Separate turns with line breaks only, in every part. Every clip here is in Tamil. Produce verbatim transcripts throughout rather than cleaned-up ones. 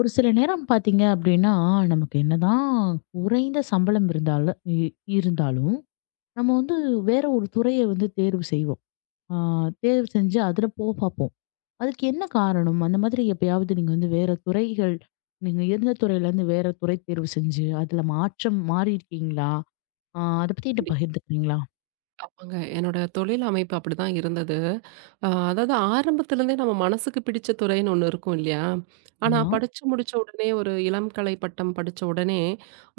ஒரு சில நேரம் பாத்தீங்க அப்படின்னா, நமக்கு என்னதான் குறைந்த சம்பளம் இருந்தாலும் இ இருந்தாலும், நம்ம வந்து வேற ஒரு துறைய வந்து தேர்வு செய்வோம். ஆ தேர்வு செஞ்சு அதுல போ பாப்போம். அதுக்கு என்ன காரணம்? அந்த மாதிரி எப்பயாவது நீங்க வந்து வேற துறைகள் நீங்க இருந்த துறையிலேருந்து வேற துறை தேர்வு செஞ்சு, அதுல மாற்றம் மாறியிருக்கீங்களா? ஆ அத பத்தி என்ட்ட
கண்டிப்பா.
பகிர்ந்துக்கிறீங்களா?
ஆமாங்க. என்னோட தொழில் அமைப்பு அப்படிதான் இருந்தது. அ அதாவது ஆரம்பத்துலேருந்தே நம்ம மனசுக்கு பிடிச்ச துறைன்னு ஒண்ணு இருக்கும் இல்லையா? ஆனா
ஆமா.
படிச்சு முடிச்ச உடனே ஒரு இளம் கலை பட்டம் படிச்ச உடனே,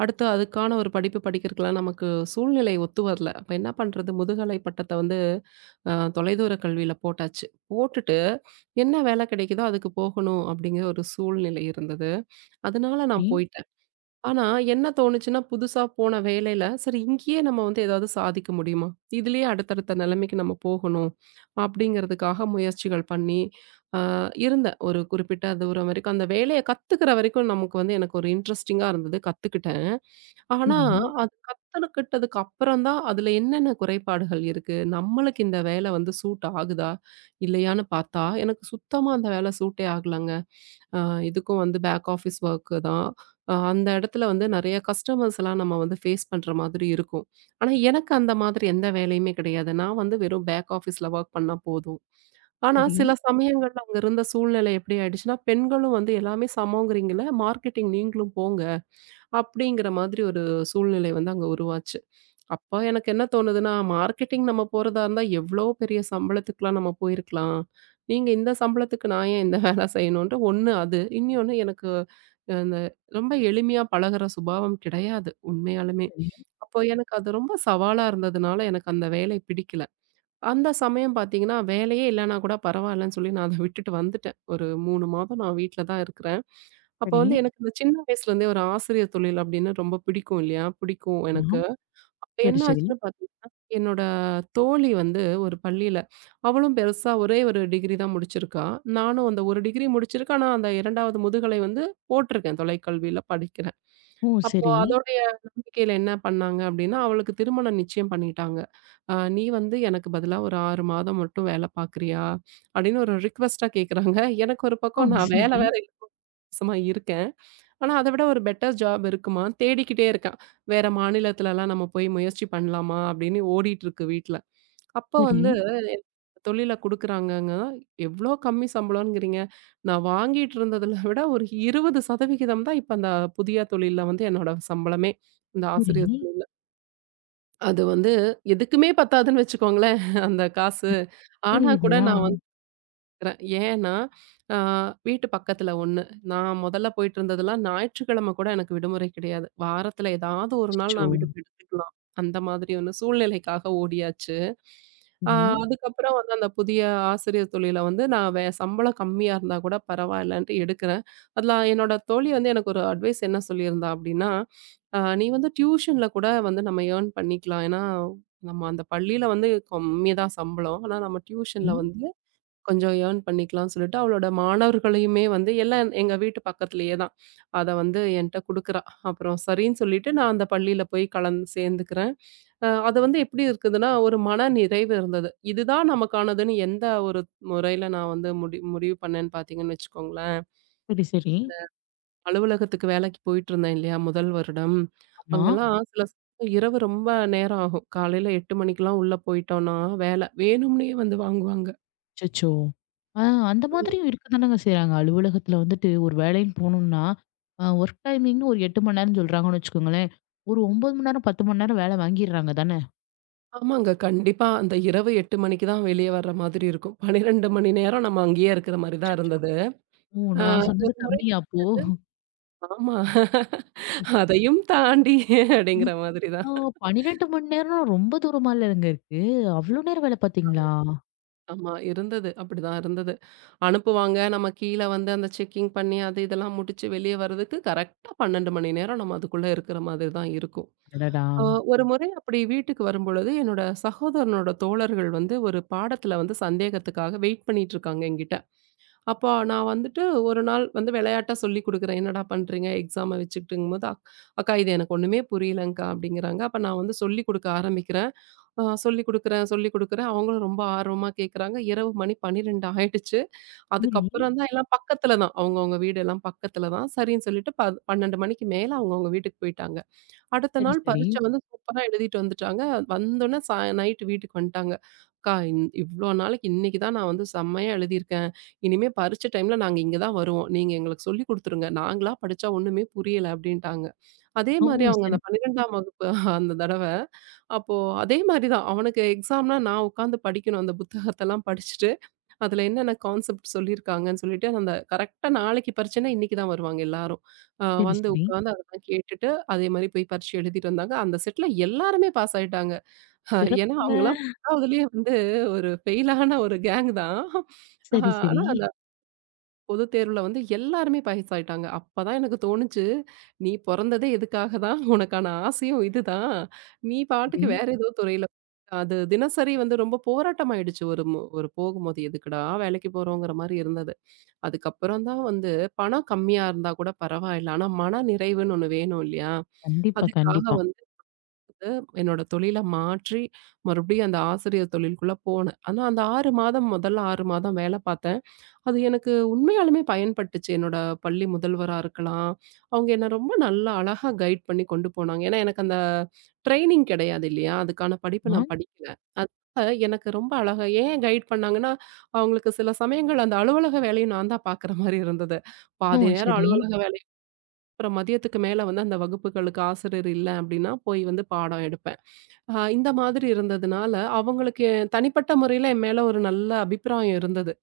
அடுத்து அதுக்கான ஒரு படிப்பு படிக்கிறதுக்கெல்லாம் நமக்கு சூழ்நிலை ஒத்து வரல. அப்ப என்ன பண்றது? முதுகலை பட்டத்த வந்து அ தொலைதூர கல்வியில போட்டாச்சு. போட்டுட்டு என்ன வேலை கிடைக்குதோ அதுக்கு போகணும் அப்படிங்கிற ஒரு சூழ்நிலை இருந்தது. அதனால
சரி,
நான் போயிட்டேன். ஆனா, என்ன தோணுச்சுன்னா, புதுசா போன வேலையில, சரி இங்கேயே நம்ம வந்து ஏதாவது சாதிக்க முடியுமா? இதுலயே அடுத்தடுத்த நிலைமைக்கு நம்ம போகணும், அப்படிங்கிறதுக்காக முயற்சிகள் பண்ணி, அ இருந்தேன். ஒரு குறிப்பிட்ட தூரம் வரைக்கும். அந்த வேலைய கத்துக்கிற வரைக்கும் நமக்கு வந்து எனக்கு ஒரு இன்ட்ரெஸ்டிங்கா இருந்தது. கத்துக்கிட்டேன். ஆனா,
சரி,
அது கத்துக்கிட்டதுக்கு அப்புறம் தான், அதுல என்னென்ன குறைபாடுகள் இருக்கு? நம்மளுக்கு இந்த வேலை வந்து சூட் ஆகுதா? இல்லையான்னு பார்த்தா, எனக்கு சுத்தமா அந்த வேலை சூட்டே ஆகலங்க. அ இதுக்கும் வந்து பேக் ஆஃபீஸ் ஒர்க்கு தான். அ அந்த இடத்துல வந்து நெறைய கஸ்டமர்ஸ்லாம் நம்ம வந்து ஃபேஸ் பண்ற மாதிரி இருக்கும். ஆனா, எனக்கு அந்த மாதிரி எந்த வேலையுமே கிடையாது. நான் வந்து வெறும் பேக் ஆஃபீஸ்ல வொர்க் பண்ணா போதும். ஆனா,
சரி,
சில சமயங்கள்ல அங்க இருந்த சூழ்நிலை எப்படி ஆயிடுச்சுன்னா, பெண்களும் வந்து எல்லாமே சமங்கிறீங்கள்ல, மார்க்கெட்டிங் நீங்களும் போங்க, அப்படிங்கிற மாதிரி ஒரு சூழ்நிலை வந்து அங்க உருவாச்சு. அப்ப எனக்கு என்ன தோணுதுன்னா, மார்க்கெட்டிங் நம்ம போறதா இருந்தா, எவ்ளோ பெரிய சம்பளத்துக்குலாம் நம்ம போயிருக்கலாம். நீங்க இந்த சம்பளத்துக்கு நான் ஏன் இந்த வேல செய்யணுன்ட்டு ஒண்ணு அது. இன்னியொன்னு எனக்கு அஹ், அந்த ரொம்ப எளிமையா பழகுற சுபாவம் கிடையாது, உண்மையாலுமே.
சரி,
அப்போ எனக்கு அது ரொம்ப சவாலா இருந்ததுனால, எனக்கு அந்த வேலை பிடிக்கல. அந்த சமயம் பார்த்தீங்கன்னா, வேலையே இல்லன்னா கூட பரவாயில்லன்னு சொல்லி நான் அத விட்டுட்டு வந்துட்டேன். ஒரு மூன்று மாதம் நான் வீட்ல தான் இருக்கிறேன். அப்ப
சரி.
வந்து எனக்கு இந்த சின்ன வயசுலேருந்தே ஒரு ஆசிரியர் தொழில் அப்படின்னு ரொம்ப பிடிக்கும் இல்லையா? பிடிக்கும்
ஆமா.
எனக்கு. இப்ப
சரி,
என்ன
சரி.
ஆச்சுன்னு பார்த்தீங்கன்னா, என்னோட தோழி வந்து ஒரு பள்ளியில அவளும் பெருசா ஒரே ஒரு டிகிரி தான் முடிச்சிருக்கா. நானும் அந்த ஒரு டிகிரி முடிச்சிருக்கேன். ஆனா, அந்த 2வது முதுகலை வந்து போட்டிருக்கேன். தொலைக்கல்வியில படிக்கிறேன்.
ஓ!
அப்போ
சரி.
அதோடைய நம்பிக்கையில என்ன பண்ணாங்க அப்டின்னா, அவளுக்கு திருமணம் நிச்சயம் பண்ணிட்டாங்க. "அ நீ வந்து எனக்கு பதிலா ஒரு ஆறு மாதம் மட்டும் வேல பார்க்குறியா?" அப்டின்னு ஒரு ரிக்வெஸ்ட்டா கேட்குறாங்க. எனக்கு ஒரு
ஓ!
பக்கம் நான் வேல
சரி,
வேற இலவசமா இருக்கேன். ஆனா, அத விட ஒரு பெட்டர் ஜாப் இருக்குமான்னு தேடிக்கிட்டே இருக்கேன். வேற மாநிலத்துலலாம் நம்ம போய் முயற்சி பண்ணலாமா? அப்படின்னு ஓடிட்டுருக்கு வீட்ல. அப்ப
சரி,
வந்து தொழில குடுக்குறாங்கங்க. எவ்ளோ கம்மி சம்பளம்ங்கிறீங்க? நான் வாங்கிட்டு இருந்ததுல விட ஒரு இருபது சதவீதம் தான் இப்ப அந்த புதிய தொழில்ல வந்து என்னோட சம்பளமே. இந்த
சரி.
ஆசிரியர் தொழில். அது வந்து எதுக்குமே பத்தாதுன்னு வச்சுக்கோங்களேன், அந்த காசு. ஆனா
புரியுது.
கூட
ஆ.
நான் இருக்கிறேன். ஏன்னா, அ வீட்டு பக்கத்துல ஒண்ணு. நான் முதல்ல போயிட்டு இருந்ததெல்லாம் ஞாயிற்றுக்கிழமை கூட எனக்கு விடுமுறை கிடையாது. வாரத்துல ஏதாவது ஒரு நாள்
அச்சச்சோ!
நான் விடுப்பு எடுத்துக்கலாம். அந்த மாதிரி ஒண்ணு சூழ்நிலைக்காக ஓடியாச்சு. அ
சரி,
அதுக்கப்புறம் வந்து அந்த புதிய ஆசிரியர் தொழில வந்து நான் வே சம்பளம் கம்மியா இருந்தா கூட பரவாயில்லன்ட்டு எடுக்கிறேன். அதுல என்னோட தோழி வந்து எனக்கு ஒரு அட்வைஸ் என்ன சொல்லியிருந்தா அப்படின்னா, அ "நீ வந்து டியூஷன்ல கூட வந்து நம்ம ஏர்ன் பண்ணிக்கலாம். ஏன்னா, நம்ம அந்த பள்ளியில வந்து கம்மி தான் சம்பளம். ஆனா நம்ம டியூஷன்ல வந்து கொஞ்சம் ஏர்ன் பண்ணிக்கலாம்னு சொல்லிட்டு, அவளோட மாணவர்களையுமே வந்து எல்லாம் எங்க வீட்டு பக்கத்திலேயே தான். அத வந்து என்ட்ட குடுக்குறா. அப்புறம் சரின்னு சொல்லிட்டு நான் அந்த பள்ளியில போய் கலந்து சேர்ந்துக்கிறேன். அ அது வந்து எப்படி இருக்குதுன்னா, ஒரு மன நிறைவு இருந்தது. இதுதான் நமக்கானதுன்னு எந்த ஒரு முறையில நான் வந்து முடி முடிவு பண்ணேன்னு பார்த்தீங்கன்னு வச்சுக்கோங்களேன்.
சரி, சரி, சரி.
அலுவலகத்துக்கு வேலைக்கு போயிட்டுருந்தேன் இல்லையா? முதல் வருடம்.
ஆமா.
அங்கெல்லாம் ம். சில சமயம் இரவு ரொம்ப நேரம் ஆகும். காலையில எட்டு மணிக்கெல்லாம் உள்ள போயிட்டோம்னா, வேலை வேணும்னே வந்து வாங்குவாங்க.
அச்சச்சோ! ஆ, அந்த மாதிரியும் இருக்கதானங்க செய்றாங்க. அலுவலகத்துல வந்துட்டு ஒரு வேலைன்னு போனோம்னா, அ ஒர்க் டைமிங்னு ஒரு எட்டு மணி நேரம்னு சொல்றாங்கன்னு வச்சுக்கோங்களேன். ஒரு ஒன்பது மணி நேரம், பத்து மணி நேரம் வேலை வாங்கிடுறாங்க தானே!
ஆமாங்க. கண்டிப்பா. அந்த இரவு எட்டு மணிக்கு தான் வெளிய வர்ற மாதிரி இருக்கும். பன்னிரண்டு மணி நேரம் நம்ம அங்கேயே இருக்கிற மாரி தான்
அச்சச்சோ!
இருந்தது.
ஓ!
ஆ
நான் சொன்னது
ஒரு முறை
கம்மியா அப்போ?
ஆமா. அதையும் தாண்டி அப்படிங்கிற மாதிரி தான்.
ஆ பன்னிரண்டு மணி நேரம் ரொம்ப தூரமா இல்லங்க இருக்கு. அவ்ளோ நேரம் வேலை பார்த்தீங்களா?
ஆமா இருந்தது. அப்படிதான் இருந்தது. அனுப்புவாங்க. நம்ம கீழ வந்து அந்த செக்கிங் பண்ணி அது இதெல்லாம் முடிச்சு வெளிய வர்றதுக்கு கரெக்ட்டா பன்னிரண்டு மணி நேரம் நம்ம அதுக்குள்ள இருக்கிற மாதிரி தான் இருக்கும்.
அடடா!
ஆ ஒரு முறை அப்படி வீட்டுக்கு வரும்பொழுது, என்னோட சகோதரனோட தோழர்கள் வந்து ஒரு பாடத்துல வந்து சந்தேகத்துக்காக வெயிட் பண்ணிட்டு இருக்காங்க என்கிட்ட. அப்போ நான் வந்துட்டு ஒரு நாள் வந்து விளையாட்டா சொல்லிக் குடுக்குறேன். "என்னடா பண்றீங்க எக்ஸாம வச்சுக்கிட்டுங்கும்போது" "அக் அக்கா இது எனக்கு ஒண்ணுமே புரியலங்க்கா" அப்படிங்கிறாங்க. அப்ப நான் வந்து சொல்லிக் குடுக்க ஆரம்பிக்கிறேன். அ சொல்லிக் குடுக்குறேன், சொல்லிக் குடுக்குறேன். அவங்களும் ரொம்ப ஆர்வமா கேட்குறாங்க. இரவு மணி பன்னிரண்டு ஆயிடுச்சு.
சரி,
அதுக்கப்புறம் தான் எல்லாம் பக்கத்துல தான். அவங்கவங்க வீடு எல்லாம் பக்கத்துல தான். சரின்னு சொல்லிட்டு ப பன்னிரண்டு மணிக்கு மேல அவங்கவங்க வீட்டுக்கு போயிட்டாங்க. அடுத்த
சரி,
நாள்
சரி.
பரீட்சை வந்து சூப்பரா எழுதிட்டு வந்துட்டாங்க. வந்தோனே சா நைட் வீட்டுக்கு வந்துட்டாங்க. "அக்கா இன் இவ்ளோ நாளைக்கு இன்னைக்கு தான் நான் வந்து செம்மையா எழுதியிருக்கேன். இனிமே பரீட்சை டைம்ல நாங்க இங்க தான் வருவோம். நீங்க எங்களுக்கு சொல்லிக் குடுத்துருங்க. நாங்களா படிச்சா ஒண்ணுமே புரியல" அப்படின்ட்டாங்க. அதே
ஓ!
மாரி அவங்க அந்த
சிறப்பு.
12ஆம் வகுப்பு அந்த தடவ. அப்போ அதே மாரி தான். அவனுக்கு எக்ஸாம்னா நான் உட்காந்து படிக்கணும். அந்த புத்தகத்தெல்லாம் படிச்சுட்டு அதுல என்னென்ன கான்செப்ட் சொல்லியிருக்காங்கன்னு சொல்லிட்டு, அந்த கரெக்ட்டா நாளைக்கு பரீட்சைன்னா இன்னைக்கு தான் வருவாங்க எல்லாரும். அ
சரி,
வந்து
சரி.
உட்காந்து அதெல்லாம் கேட்டுட்டு, அதே மாரி போய் பரீட்சை எழுதிட்டு வந்தாங்க. அந்த செட்ல எல்லாருமே பாஸ் ஆயிட்டாங்க. அஹ் ஏன்னா
சிறப்புங்க.
அவங்கலாம் 10வதுலயே வந்து ஒரு ஃபெயில் ஆன ஒரு கேங் தான். ஆஹ்
சரி,
ஆனா
சரி,
அந்த பொது தேர்வுல வந்து எல்லாருமே பாஸ் ஆயிட்டாங்க. அப்பதான் எனக்கு தோணுச்சு, "நீ பொறந்ததே இதுக்காக தான். உனக்கான ஆசையும் இதுதான். நீ பாட்டுக்கு
சரி.
வேற ஏதோ துறையில" அது தினசரி வந்து ரொம்ப போராட்டம் ஆயிடுச்சு. ஒரு மு ஒரு போகும்போது, "எதுக்குடா வேலைக்கு போறோங்கிற" மாரி இருந்தது. அதுக்கப்புறம் தான் வந்து பணம் கம்மியா இருந்தா கூட பரவாயில்ல. ஆனா மன நிறைவுன்னு ஒண்ணு வேணும் இல்லையா?
கண்டிப்பா,
அதுக்காக
கண்டிப்பா.
வந்து என்னோட தொழில மாற்றி மறுபடியும் அந்த ஆசிரியர் தொழிலுக்குள்ள போனேன். ஆனா அந்த ஆறு மாதம் முதல்ல ஆறு மாதம் வேல பார்த்தேன். அது எனக்கு உண்மையாலுமே பயன்பட்டுச்சு. என்னோட பள்ளி முதல்வரா இருக்கலாம். அவங்க என்ன ரொம்ப நல்லா அழகா கைட் பண்ணி கொண்டு போனாங்க. ஏன்னா எனக்கு அந்த ட்ரெய்னிங் கிடையாது இல்லையா? அதுக்கான படிப்பு
ஆ.
நான் படிக்கல. அதனால எனக்கு ரொம்ப அழகா ஏன் கைட் பண்ணாங்கன்னா, அவங்களுக்கு சில சமயங்கள் அந்த அலுவலக வேலையும் நான் தான் பார்க்குற மாரி இருந்தது.
ஓ!
பாதி நேரம்
சரி.
அலுவலக வேலை அப்புறம் மதியத்துக்கு மேல வந்து அந்த வகுப்புகளுக்கு ஆசிரியர் இல்ல அப்படின்னா போய் வந்து பாடம் எடுப்பேன். ஆ இந்த மாதிரி இருந்ததுனால, அவங்களுக்கு என் தனிப்பட்ட முறையில என் மேல ஒரு நல்ல அபிப்பிராயம் இருந்தது.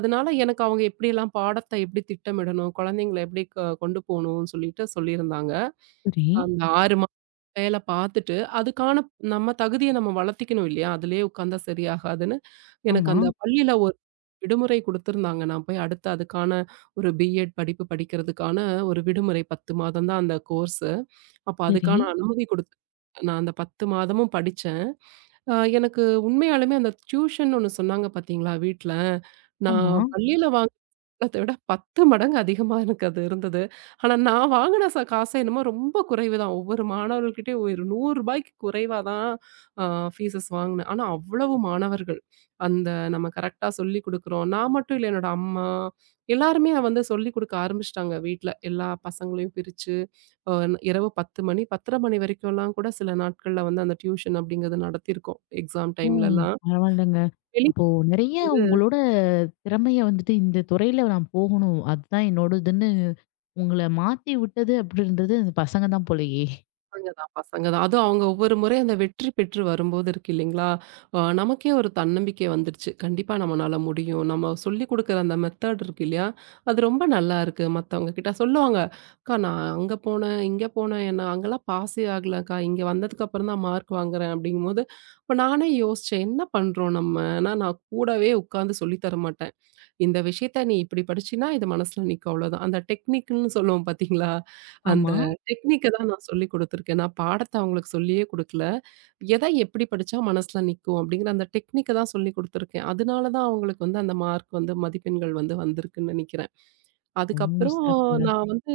அதனால எனக்கு அவங்க எப்படிலாம் பாடத்த எப்படி திட்டமிடணும், குழந்தைங்கள எப்படி க கொண்டு போணும்னு சொல்லிட்டு சொல்லியிருந்தாங்க.
சரி.
அந்த ஆறு மாத வேல பார்த்துட்டு, அதுக்கான நம்ம தகுதிய நம்ம வளர்த்திக்கணும் இல்லையா? அதிலேயே உட்கார்ந்தா சரியாகாதுன்னு, எனக்கு
ஆமா.
அந்த பள்ளியில ஒரு விடுமுறை குடுத்திருந்தாங்க. நான் போய் அடுத்து அதுக்கான ஒரு பிஎட் படிப்பு படிக்கிறதுக்கான ஒரு விடுமுறை பத்து மாதம் தான் அந்த கோர்ஸு. அப்ப
சரி.
அதுக்கான அனுமதி குடுத்து நான் அந்த பத்து மாதமும் படிச்சேன். அ எனக்கு உண்மையாலுமே அந்த டியூஷன் ஒண்ணு சொன்னாங்க பார்த்தீங்களா வீட்ல,
ஆமா.
நான் பள்ளியில வாங்குனத விட பத்து மடங்கு அதிகமா எனக்கு அது இருந்தது. ஆனா நான் வாங்குன ச காசு என்னமோ ரொம்ப குறைவு தான். ஒவ்வொரு மாணவர்கள்கிட்டயும் ஒரு ரூ. நூறு குறைவா தான் அ ஃபீஸஸ் வாங்குனேன். ஆனா அவ்வளவு மாணவர்கள். அந்த நம்ம கரெக்ட்டா சொல்லிக் குடுக்குறோம். நான் மட்டும் இல்ல என்னோட அம்மா, எல்லாருமே வந்து சொல்லிக் குடுக்க ஆரம்பிச்சுட்டாங்க வீட்ல. எல்லா பசங்களையும் பிரிச்சு. அ இரவு பத்து மணி பத்தரை மணி வரைக்கும்லாம் கூட சில நாட்கள்ல வந்து அந்த டியூஷன் அப்படிங்கிறது நடத்தியிருக்கோம். எக்ஸாம்
ஓ!
டைம்லலாம்.
பரவால்லங்க.
வெளிய
அப்போ நெறைய
வந்து
உங்களோட திறமைய வந்துட்டு இந்த துறையில நான் போகணும். அதுதான் என்னோட இதுன்னு உங்கள மாத்தி விட்டது அப்படின்றது அந்த பசங்க தான் போலயே!
பசங்க தான் பசங்க தான். அதுவும் அவங்க ஒவ்வொரு முறை அந்த வெற்றி பெற்று வரும்போது இருக்கு இல்லைங்களா? அ நமக்கே ஒரு தன்னம்பிக்கை வந்துருச்சு. கண்டிப்பா நம்மனால முடியும். நம்ம சொல்லிக் குடுக்குற அந்த மெத்தட் இருக்கு இல்லையா? அது ரொம்ப நல்லா இருக்கு. மத்தவங்க கிட்ட சொல்லுவாங்க, "அக்கா நான் அங்க போனேன், இங்க போனேன். என்ன அங்கலாம் பாஸே ஆகலக்கா. இங்க வந்ததுக்கப்புறம் தான் மார்க் வாங்குறேன்." அப்படிங்கும்போது, அப்ப நானே யோசிச்சேன், "என்ன பண்றோம் நம்ம?" ஆனா நான் கூடவே உட்கார்ந்து சொல்லி தர மாட்டேன். இந்த விஷயத்த நீ இப்படி படிச்சின்னா இது மனசுல நிக்கும் அவ்வளோதான். அந்த டெக்னிக்குன்னு சொல்லுவோம் பார்த்தீங்களா? அந்த
ஆமா.
டெக்னிக்க தான் நான் சொல்லிக் குடுத்துருக்கேன். நான் பாடத்த அவங்களுக்கு சொல்லியே குடுக்கல. எத எப்படி படிச்சா மனசுல நிக்கும் அப்படிங்கிற அந்த டெக்னிக்க தான் சொல்லிக் குடுத்துருக்கேன். அதனால தான் அவங்களுக்கு வந்து அந்த மார்க் வந்து மதிப்பெண்கள் வந்து வந்திருக்குன்னு நெனைக்கிறேன்.
ஓ!
அதுக்கப்புறம்
சிறப்புங்க.
நான் வந்து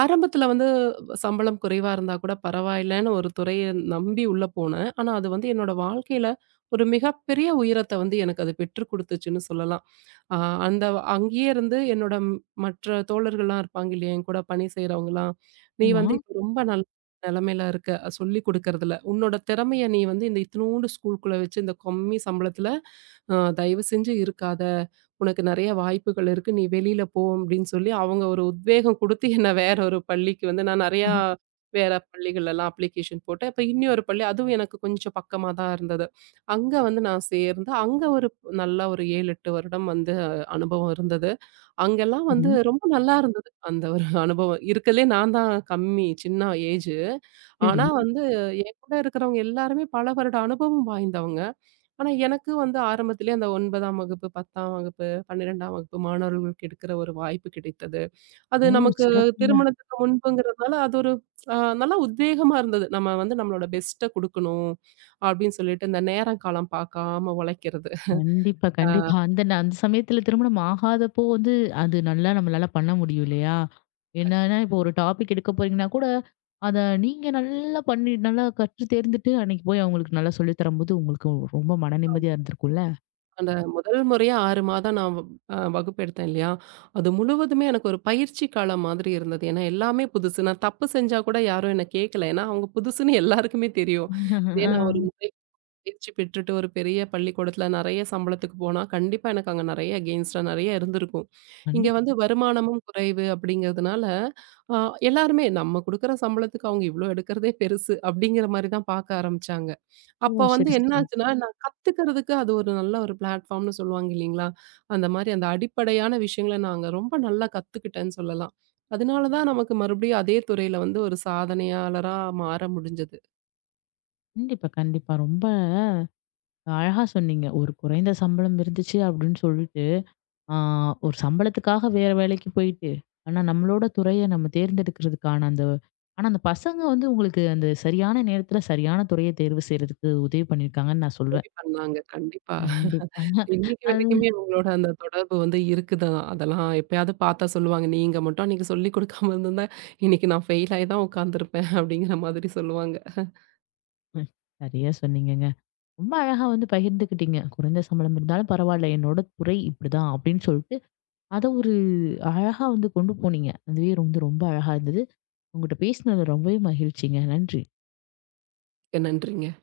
ஆரம்பத்துல வந்து சம்பளம் குறைவா இருந்தா கூட பரவாயில்லன்னு ஒரு துறைய நம்பி உள்ள போனேன். ஆனா அது வந்து என்னோட வாழ்க்கையில ஒரு மிகப்பெரிய உயரத்த வந்து எனக்கு அது பெற்றுக் குடுத்துச்சுன்னு சொல்லலாம். அ அந்த அங்கேயே இருந்து என்னோட ம்- மற்ற தோழர்கள்லாம் இருப்பாங்க இல்லையா? என் கூட பணி செய்றவங்கலாம், "நீ
ஆமா.
வந்து இப்ப ரொம்ப நல்லா நிலைமையில இருக்க. அஹ் சொல்லி குடுக்கறதில்ல. உன்னோட திறமைய நீ வந்து இந்த இத்துணூண்டு ஸ்கூலுக்குள்ள வச்சு இந்த கம்மி சம்பளத்துல அ தயவு செஞ்சு இருக்காத. உனக்கு நெறைய வாய்ப்புகள் இருக்கு. நீ வெளியில போ அப்படின்னு சொல்லி அவங்க ஒரு உத்வேகம் குடுத்து என்ன வேற ஒரு பள்ளிக்கு வந்து நான் நெறையா
சரி.
வேற பள்ளிகள்லலாம் அப்ளிகேஷன் போட்டேன். அப்ப இன்னி ஒரு பள்ளி அதுவும் எனக்கு கொஞ்சம் பக்கமா தான் இருந்தது. அங்க வந்து நான் சேர்ந்து, அங்க ஒரு நல்ல ஒரு ஏழு, எட்டு வருடம் வந்து அனுபவம் இருந்தது. அங்கெல்லாம் வந்து
சரி.
ரொம்ப நல்லா இருந்தது. அந்த ஒரு அனுபவம். இருக்கறதுலயே நான் தான் கம்மி சின்ன ஏஜு.
சரி.
ஆனா வந்து என் கூட இருக்கிறவங்க எல்லாருமே பல வருட அனுபவம் வாய்ந்தவங்க. ஆனா எனக்கு வந்து ஆரம்பத்திலேயே அந்த 9ஆம் வகுப்பு, 10ஆம் வகுப்பு, 12ஆம் வகுப்பு மாணவர்களுக்கு எடுக்கிற ஒரு வாய்ப்பு கிடைத்தது. அது
ஓ!
நமக்கு
சிறப்புங்க.
திருமணத்துக்கு முன்புங்கிறதுனால அது ஒரு அ நல்லா உத்வேகமா இருந்தது. நம்ம வந்து நம்மளோட பெஸ்ட்ட குடுக்கணும் அப்படின்னு சொல்லிட்டு இந்த நேரம் காலம் பார்க்காம உழைக்கிறது.
கண்டிப்பா, கண்டிப்பா. அந்த ந அந்த சமயத்துல திருமணம் ஆகாதப்போ வந்து, அது நல்லா நம்மளால பண்ண முடியும் இல்லையா? என்னன்னா, இப்போ ஒரு டாபிக் எடுக்க போறீங்கன்னா கூட, அத நீங்க நல்லா பண்ணி நல்லா கற்று தேர்ந்துட்டு, அன்னைக்கு போய் அவங்களுக்கு நல்லா சொல்லி தரும்போது, உங்களுக்கு ரொம்ப மன நிம்மதியா இருந்திருக்கும்ல?
அந்த முதல் முறையா ஆறு மாதம் நான் அ வகுப்பு எடுத்தேன் இல்லையா? அது முழுவதுமே எனக்கு ஒரு பயிற்சி காலம் மாதிரி இருந்தது. ஏன்னா எல்லாமே புதுசு. நான் தப்பு செஞ்சா கூட யாரும் என்ன கேட்கல. ஏன்னா அவங்க புதுசுன்னு எல்லாருக்குமே தெரியும். இதே நான் ஒரு
ஆ.
முறை பயிற்சி பெற்றுட்டு ஒரு பெரிய பள்ளிக்கூடத்துல நெறைய சம்பளத்துக்கு போனா, கண்டிப்பா எனக்கு அங்க நெறைய அகெயின்ஸ்டா நெறைய இருந்திருக்கும். இங்க
கண்டிப்
வந்து வருமானமும் குறைவு அப்படிங்கிறதுனால, அ எல்லாருமே நம்ம குடுக்குற சம்பளத்துக்கு அவங்க இவ்ளோ எடுக்கிறதே பெருசு அப்படிங்கிற மாரி தான் பார்க்க ஆரம்பிச்சாங்க.
ஓ!
அப்ப வந்து
சரி,
என்ன ம்.
சரி.
ஆச்சுன்னா, நான் கத்துக்கிறதுக்கு அது ஒரு நல்ல ஒரு பிளாட்ஃபார்ம்னு சொல்லுவாங்க இல்லீங்களா? அந்த மாரி அந்த அடிப்படையான விஷயங்கள நாங்க ரொம்ப நல்லா கத்துக்கிட்டேன்னு சொல்லலாம். அதனால தான் நமக்கு மறுபடியும் அதே துறையில வந்து ஒரு சாதனையாளரா மாற முடிஞ்சது.
கண்டிப்பா, கண்டிப்பா. ரொம்ப அழகா சொன்னீங்க. ஒரு குறைந்த சம்பளம் இருந்துச்சு அப்படின்னு சொல்லி ஆ, ஒரு சம்பளத்துக்காக வேற வேலைக்கு போயிட்டு, ஆனா நம்மளோட துறைய நம்ம தேர்ந்தெடுக்கிறதுக்கான அந்த ஆனா அந்த பசங்க வந்து உங்களுக்கு அந்த சரியான நேரத்துல சரியான துறைய தேர்வு செய்றதுக்கு உதவி பண்ணியிருக்காங்கன்னு நான் சொல்வேன்.
உதவி பண்ணாங்க கண்டிப்பா.
கண்டிப்பாங்க.
இன்னைக்கு
அது
வரைக்குமே அவங்களோட அந்த தொடர்பு வந்து இருக்குது தான். அதெல்லாம் எப்பயாவது பார்த்தா சொல்லுவாங்க, "நீங்க மட்டும் அன்னைக்கு சொல்லிக் குடுக்காம இருந்திருந்தா, இன்னைக்கு நான் ஃபெயில் ஆயி தான் உட்காந்துருப்பேன்" அப்படிங்கிற மாதிரி சொல்லுவாங்க.
ம். சரியா சொன்னீங்கங்க. ரொம்ப அழகா வந்து பகிர்ந்துக்கிட்டீங்க. குறைந்த சம்பளம் இருந்தாலும் பரவால்ல, என்னோட துறை இப்படிதான் அப்படின்னு சொல்லிட்டு, அத ஒரு அழகா வந்து கொண்டு போனீங்க. அதுவே வந்து ரொம்ப அழகா இருந்தது. உங்ககிட்ட பேசினது ரொம்பவே மகிழ்ச்சிங்க. நன்றி.
மிக்க நன்றிங்க.